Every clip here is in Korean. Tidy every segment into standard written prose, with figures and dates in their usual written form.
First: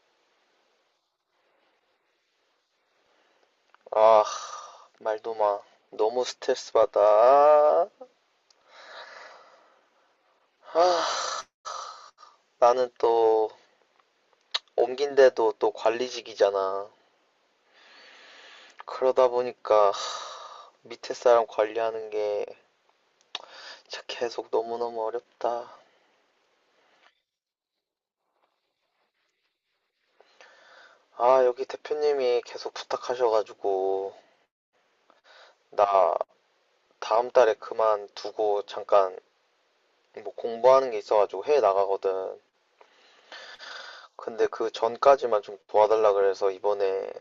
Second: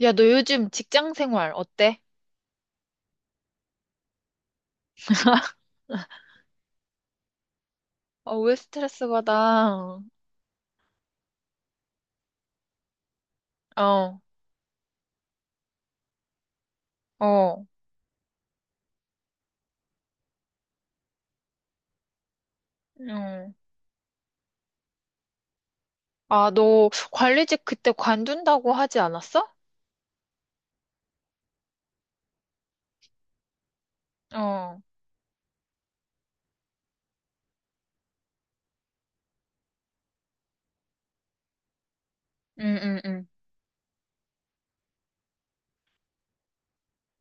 야, 너 요즘 직장 생활 어때? 아, 말도 마. 너무 스트레스 받아. 왜 스트레스 받아? 아, 나는 또 어, 옮긴데도 또 관리직이잖아. 어, 그러다 보니까 밑에 사람 관리하는 게 응. 진짜 계속 너무너무 어렵다. 아, 너 관리직 그때 관둔다고 하지 않았어? 아, 여기 대표님이 계속 부탁하셔가지고 어, 나 다음 달에 그만두고 잠깐 뭐 공부하는 게 있어가지고 해외 나가거든. 응, 응, 응. 근데 그 전까지만 좀 도와달라 그래서 이번에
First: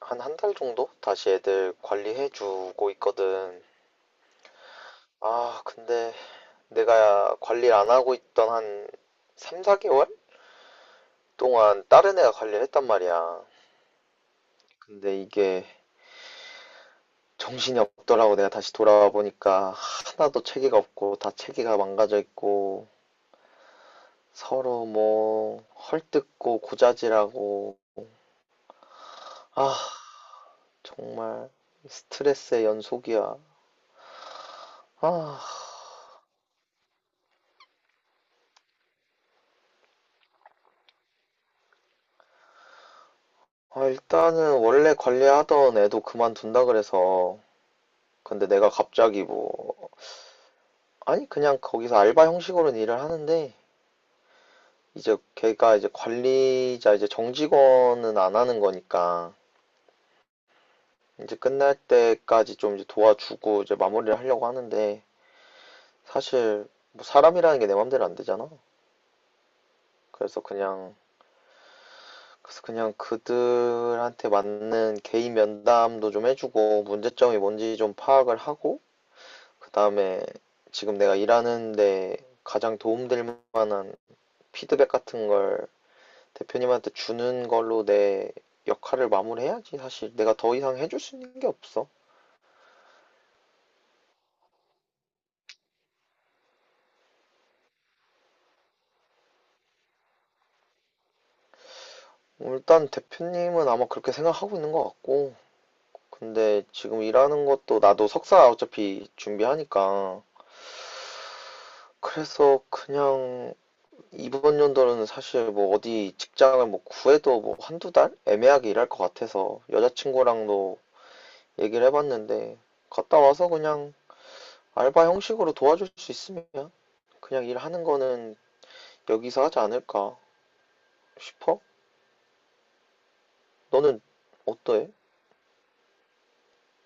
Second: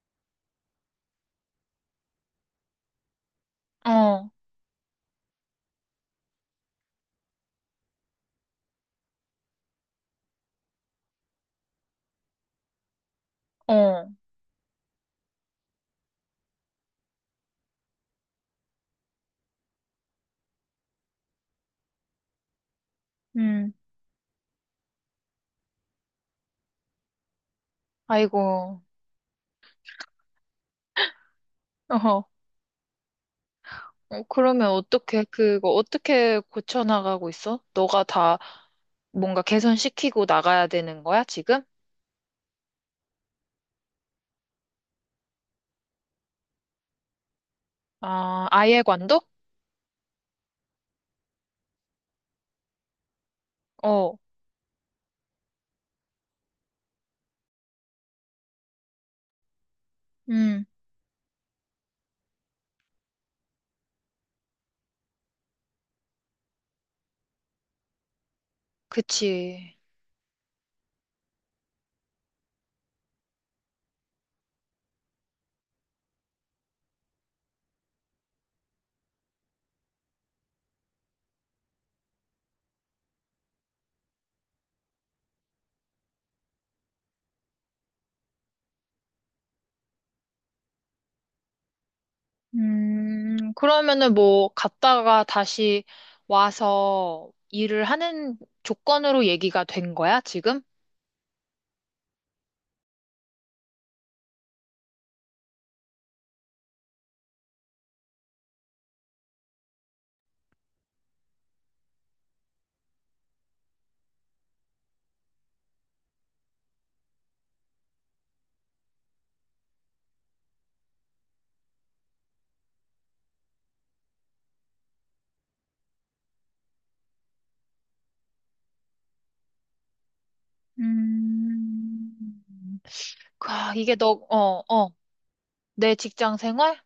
한 한 달 정도 다시 애들 관리해주고 있거든. 어, 아, 근데 내가 관리를 안 하고 있던 한 3, 4개월 동안 다른 애가 관리를 했단 말이야. 어, 근데 이게 정신이 없더라고. 내가 다시 돌아와 보니까 하나도 체계가 없고 다 체계가 망가져 있고 응. 서로 뭐 헐뜯고 고자질하고, 아이고, 아, 정말 어허. 스트레스의 연속이야. 그러면 어떻게, 아, 그거 어떻게 고쳐나가고 있어? 너가 다 뭔가 개선시키고 나가야 되는 거야, 지금? 아, 일단은 원래 관리하던 애도 그만둔다 그래서, 근데 아, 내가 아예 관둬? 갑자기 뭐, 아니 그냥 거기서 알바 형식으로는 일을 하는데 어, 이제 걔가 이제 관리자 이제 정직원은 안 하는 거니까 응, 이제 끝날 때까지 좀 이제 도와주고 이제 마무리를 하려고 하는데 사실 뭐 사람이라는 게 내 맘대로 안 되잖아. 그치. 그래서 그냥 그래서 그냥 그들한테 맞는 개인 면담도 좀 해주고 문제점이 뭔지 좀 파악을 하고 그다음에 지금 내가 일하는데 가장 도움될 만한 피드백 같은 걸 대표님한테 주는 걸로 내 역할을 마무리해야지. 사실 내가 더 이상 해줄 수 있는 게 없어. 그러면은 뭐 갔다가 다시 와서 일을 하는 조건으로 얘기가 된 거야, 지금? 일단 대표님은 아마 그렇게 생각하고 있는 것 같고, 근데 지금 일하는 것도 나도 석사 어차피 준비하니까, 그래서 그냥 이번 연도는 사실 뭐 어디 직장을 뭐 구해도 뭐 한두 달 애매하게 일할 것 같아서 여자친구랑도 얘기를 해봤는데, 갔다 와서 그냥 알바 형식으로 도와줄 수 있으면 그냥 일하는 거는 여기서 하지 않을까 싶어. 음, 아, 이게 너는 너, 어떠해? 내 직장 생활?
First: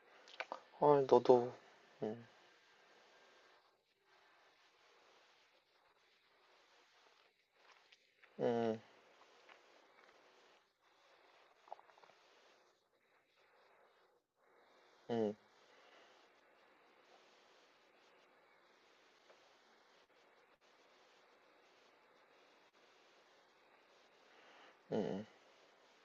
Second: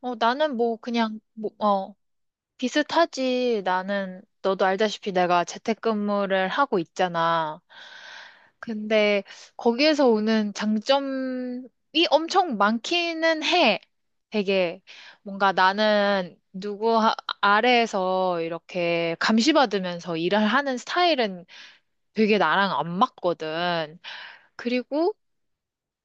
어, 나는 뭐 아, 그냥, 뭐, 너도, 어. 음, 비슷하지. 나는, 너도 알다시피 내가 재택근무를 하고 있잖아. 음, 근데 거기에서 오는 장점이 엄청 많기는 해. 되게 음, 뭔가 나는 아래에서 이렇게 감시받으면서 일을 하는 스타일은 되게 나랑 안 맞거든. 그리고 음,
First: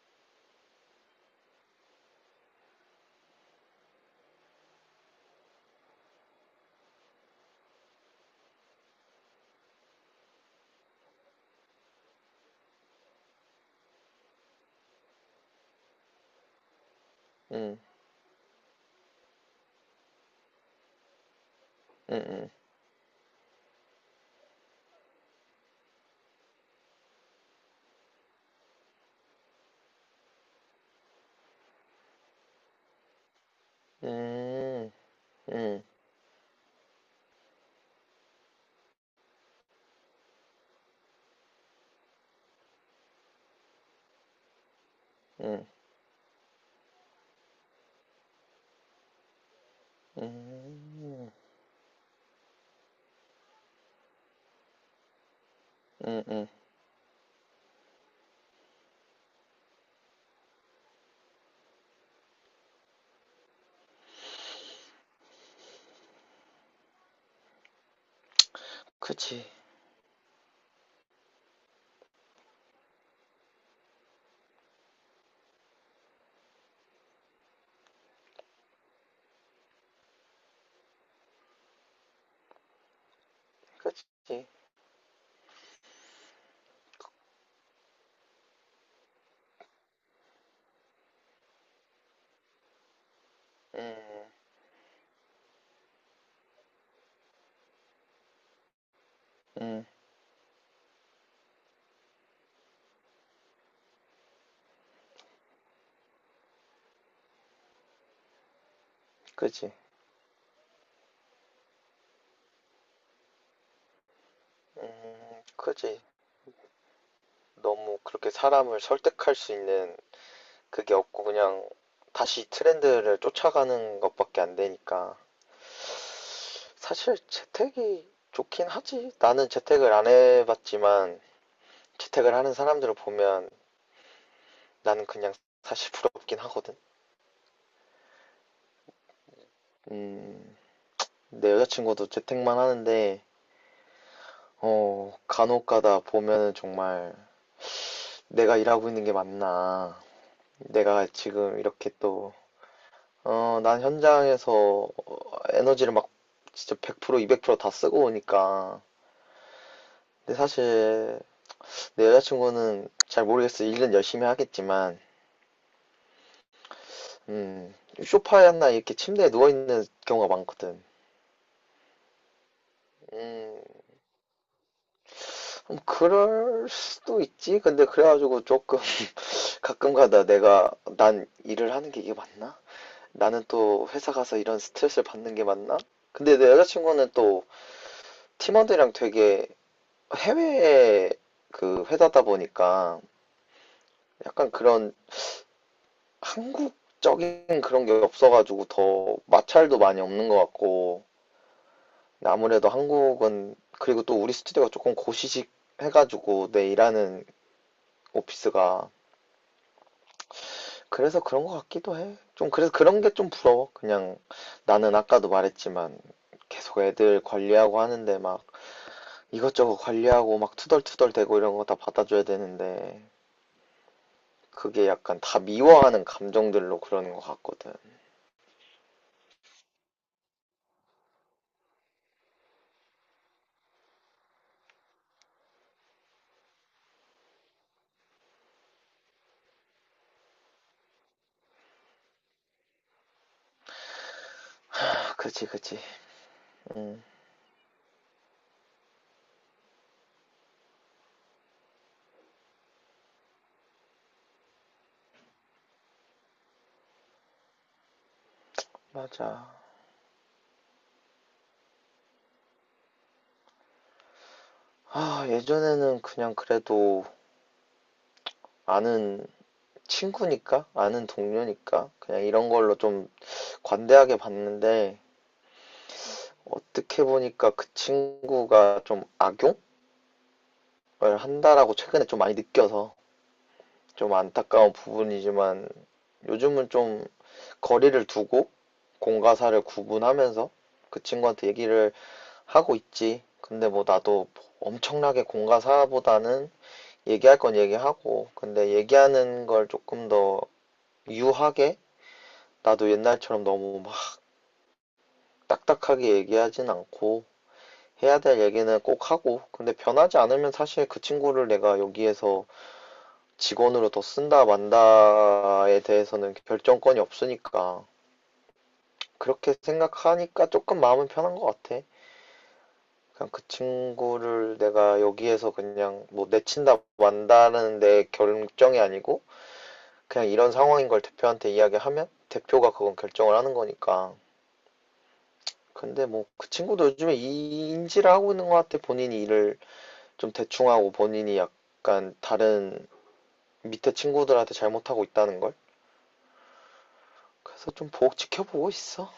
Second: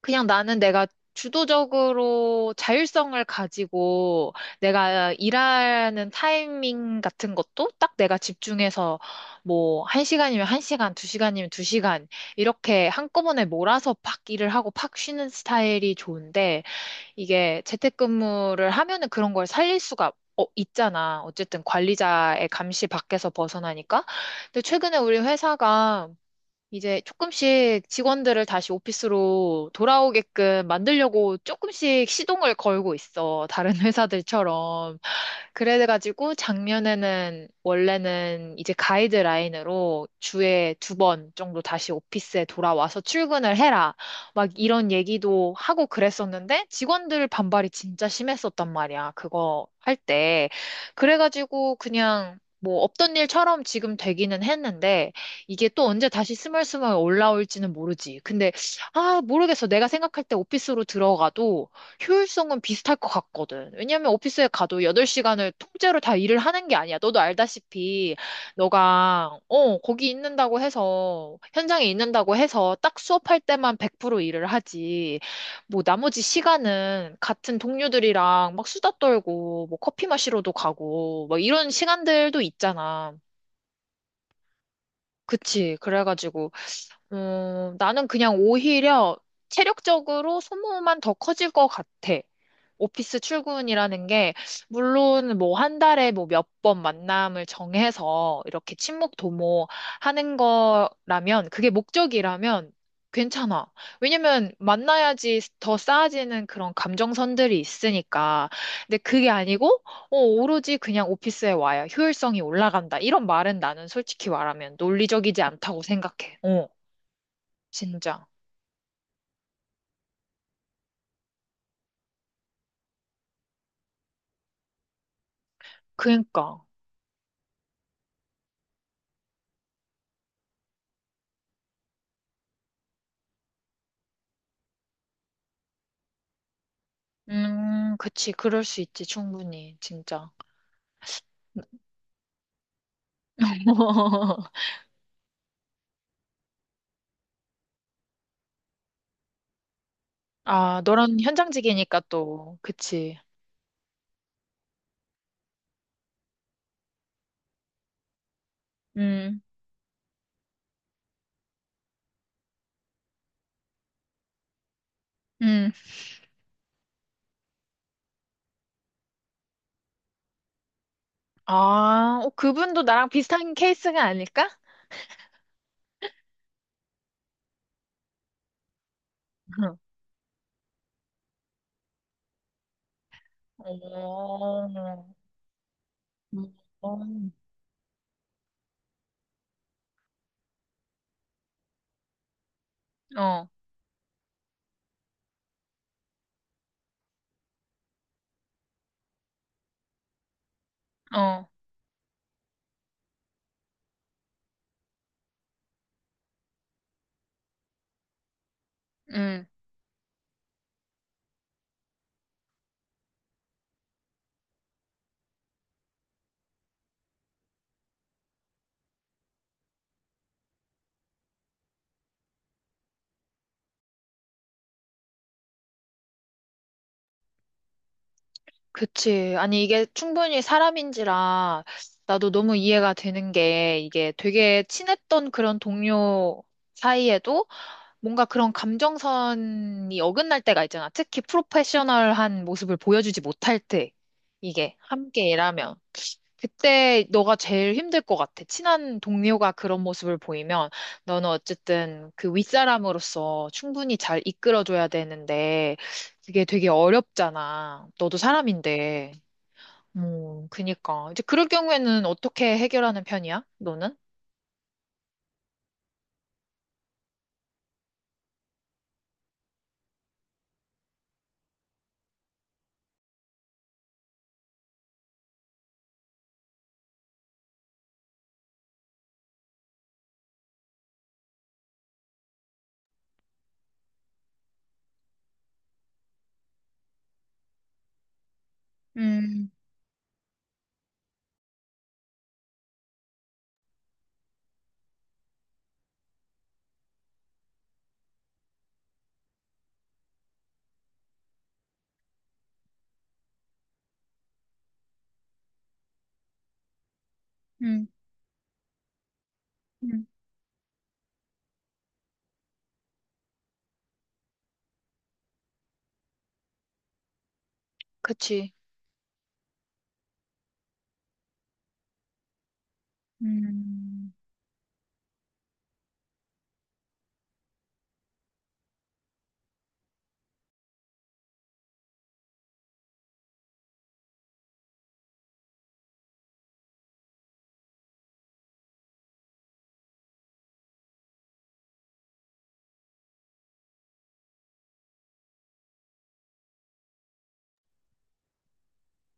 그냥 나는 내가 주도적으로 자율성을 가지고 내가 일하는 타이밍 같은 것도 딱 내가 집중해서 뭐 한시간이면한시간두시간이면두시간 이렇게 한꺼번에 몰아서 팍 일을 하고 팍 쉬는 스타일이 좋은데 이게 음, 재택근무를 하면은 그런 걸 살릴 수가 어, 있잖아. 어쨌든 음, 관리자의 음, 감시 밖에서 벗어나니까. 근데 최근에 우리 회사가 이제 조금씩 직원들을 다시 오피스로 돌아오게끔 만들려고 조금씩 시동을 걸고 있어. 다른 음, 회사들처럼. 음, 그래가지고 작년에는 원래는 이제 가이드라인으로 주에 두 번 정도 다시 오피스에 돌아와서 출근을 해라. 막 이런 얘기도 하고 그랬었는데 직원들 반발이 진짜 심했었단 말이야. 그거 할 음, 때. 음, 그래가지고 그냥 뭐 없던 일처럼 지금 되기는 했는데 이게 또 언제 음, 다시 음, 스멀스멀 올라올지는 모르지. 근데, 아, 모르겠어. 내가 생각할 때 오피스로 들어가도 효율성은 비슷할 것 같거든. 왜냐면 오피스에 가도 8시간을 통째로 다 일을 하는 게 아니야. 너도 알다시피, 너가, 그치, 어, 거기 있는다고 해서, 현장에 있는다고 해서 딱 수업할 때만 100% 일을 하지. 뭐, 나머지 시간은 같은 동료들이랑 막 수다 떨고, 뭐, 커피 마시러도 가고, 막 이런 시간들도 있잖아. 그치, 그치. 그래가지고, 나는 그냥 오히려 체력적으로 소모만 더 커질 것 같아. 오피스 출근이라는 음, 게, 물론 뭐 한 달에 뭐 몇 번 만남을 정해서 이렇게 친목 도모 음, 하는 거라면, 그게 목적이라면 괜찮아. 왜냐면 만나야지 더 쌓아지는 그런 감정선들이 있으니까. 근데 그게 아니고, 그치, 오로지 그냥 오피스에 와야 효율성이 올라간다. 이런 말은 나는 솔직히 말하면 논리적이지 않다고 그치. 생각해. 어. 너무 진짜. 그렇게 사람을 설득할 수 있는 그게 없고, 그냥 다시 트렌드를 쫓아가는 것밖에 안 되니까. 그니까. 사실 재택이 좋긴 하지. 나는 재택을 안 해봤지만 재택을 하는 사람들을 보면 나는 그냥, 사실 부럽긴 하거든. 그치. 그럴 수 있지. 충분히. 진짜. 음, 내 여자친구도 재택만 하는데, 어, 간혹가다 보면은 정말 내가 일하고 있는 게 맞나, 아, 내가 너랑 지금 이렇게 현장직이니까 또, 또. 그치. 어, 난 현장에서 에너지를 막 진짜 100%, 200%다 쓰고 오니까. 음, 근데 사실 내 여자친구는 잘 모르겠어. 일은 열심히 하겠지만, 음. 음, 소파에 나 이렇게 침대에 누워있는 경우가 많거든. 아, 그분도 나랑 비슷한 음, 케이스가 아닐까? 그럴 수도 있지. 근데 그래가지고 조금 응. 가끔가다 내가, 난 일을 하는 게 이게 맞나? 나는 또 회사 가서 이런 어, 스트레스를 받는 게 맞나? 근데 내 음. 여자친구는 또 팀원들이랑 되게 해외 그 회사다 보니까 어, 약간 그런 한국적인 그런 게 없어가지고 더 마찰도 많이 없는 것 같고, 어, 근데 아무래도 한국은, 그리고 또 우리 스튜디오가 조금 고시식 해가지고 내 일하는 오피스가 음. 그래서 그런 것 같기도 해. 좀 그래서 그런 게 좀 부러워. 그냥 나는 아까도 말했지만 계속 애들 관리하고 하는데 막 이것저것 관리하고 막 투덜투덜 대고 이런 거 다 받아줘야 되는데, 그게 약간 다 미워하는 감정들로 그러는 것 같거든. 그치. 아니, 이게 충분히 사람인지라 나도 너무 이해가 되는 게 이게 되게 친했던 그런 동료 사이에도 뭔가 그런 감정선이 어긋날 때가 있잖아. 특히 프로페셔널한 모습을 보여주지 못할 때, 이게 아, 함께 그치, 일하면. 그치. 응, 그때 너가 제일 힘들 것 같아. 친한 동료가 그런 모습을 보이면 너는 어쨌든 그 윗사람으로서 충분히 잘 이끌어줘야 되는데 그게 되게 어렵잖아. 너도 사람인데. 맞아. 그니까. 이제 그럴 경우에는 어떻게 해결하는 편이야? 너는? 아, 예전에는 그냥 그래도 아는 친구니까, 아는 동료니까 그냥 이런 걸로 좀 관대하게 봤는데, 어떻게 보니까 그 친구가 좀 악용? 한다라고 최근에 좀 많이 느껴서 좀 안타까운 부분이지만 요즘은 좀 거리를 두고 음, 공과사를 구분하면서 그 친구한테 얘기를 하고 있지. 근데 뭐 나도 엄청나게 공과사보다는 얘기할 건 얘기하고, 근데 얘기하는 걸 조금 더 유하게 나도 옛날처럼 너무 막 딱딱하게 얘기하진 않고 음, 해야 될 얘기는 꼭 하고, 근데 음, 변하지 않으면 사실 그 친구를 내가 여기에서 직원으로 더 쓴다 만다에 대해서는 결정권이 없으니까, 그치. 그렇게 생각하니까 조금 마음은 편한 것 같아. 그냥 그 음. 친구를 내가 여기에서 그냥 뭐 내친다 만다는 내 결정이 아니고 그냥 이런 상황인 걸 대표한테 이야기하면 대표가 그건 결정을 하는 거니까. 근데 뭐 그 친구도 요즘에 이 인지를 하고 있는 것 같아. 본인이 일을 좀 대충 하고 본인이 약간 다른 밑에 친구들한테 잘못하고 있다는 걸. 그래서 좀 보고 지켜보고 있어.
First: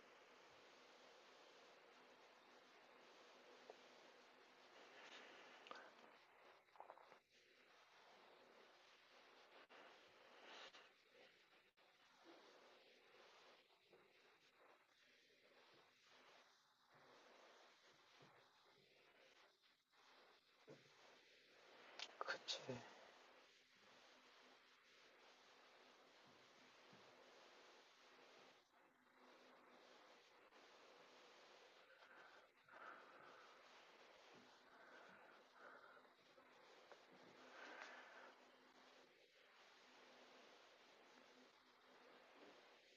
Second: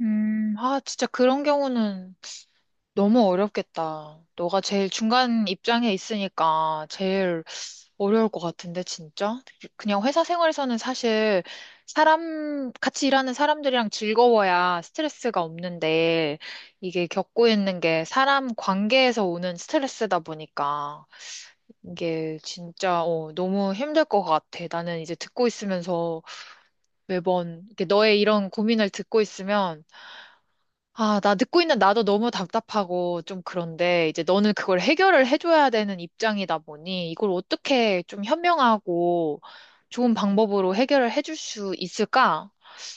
아, 진짜 그런 경우는 너무 어렵겠다. 너가 제일 중간 입장에 있으니까 제일 어려울 것 같은데, 진짜? 그냥 회사 생활에서는 사실 사람, 같이 일하는 사람들이랑 즐거워야 스트레스가 없는데, 이게 겪고 있는 게 사람 관계에서 오는 스트레스다 보니까, 이게 그치. 진짜, 어, 너무 힘들 것 같아. 나는 이제 듣고 있으면서 매번, 이렇게 너의 이런 고민을 듣고 있으면, 아, 나 듣고 있는 나도 너무 답답하고 좀 그런데 이제 너는 그걸 해결을 해줘야 되는 입장이다 보니 이걸 어떻게 좀 현명하고 좋은 방법으로 해결을 해줄 수 있을까?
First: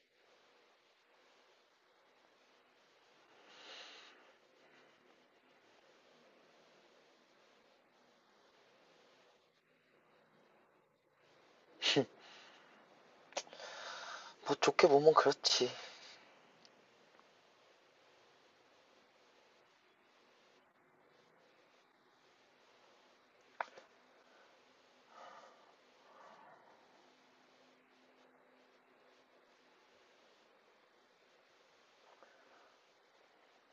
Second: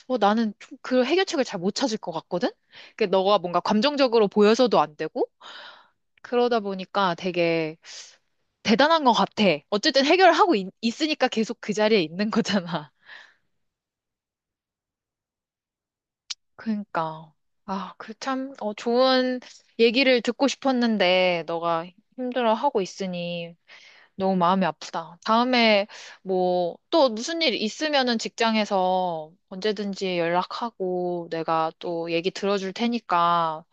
나는 좀 그 해결책을 잘 못 찾을 것 같거든? 그 너가 뭔가 감정적으로 보여서도 안 되고 그러다 보니까 되게 대단한 것 같아. 어쨌든 해결을 하고 있으니까 계속 그 자리에 있는 거잖아. 뭐 좋게 보면 그렇지. 그니까. 아, 그 참, 좋은 얘기를 듣고 싶었는데, 너가 힘들어하고 있으니 너무 마음이 아프다. 다음에 뭐, 또 무슨 일 있으면은 직장에서 언제든지 연락하고 내가 또 얘기 들어줄 테니까,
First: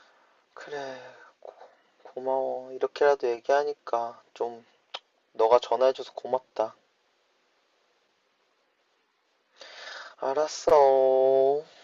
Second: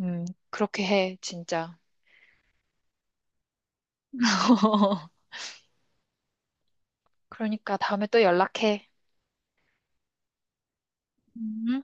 음, 그렇게 그래, 해, 진짜. 고마워. 이렇게라도 얘기하니까 좀, 너가 전화해줘서 고맙다. 그러니까 다음에 또 연락해. 알았어. 음.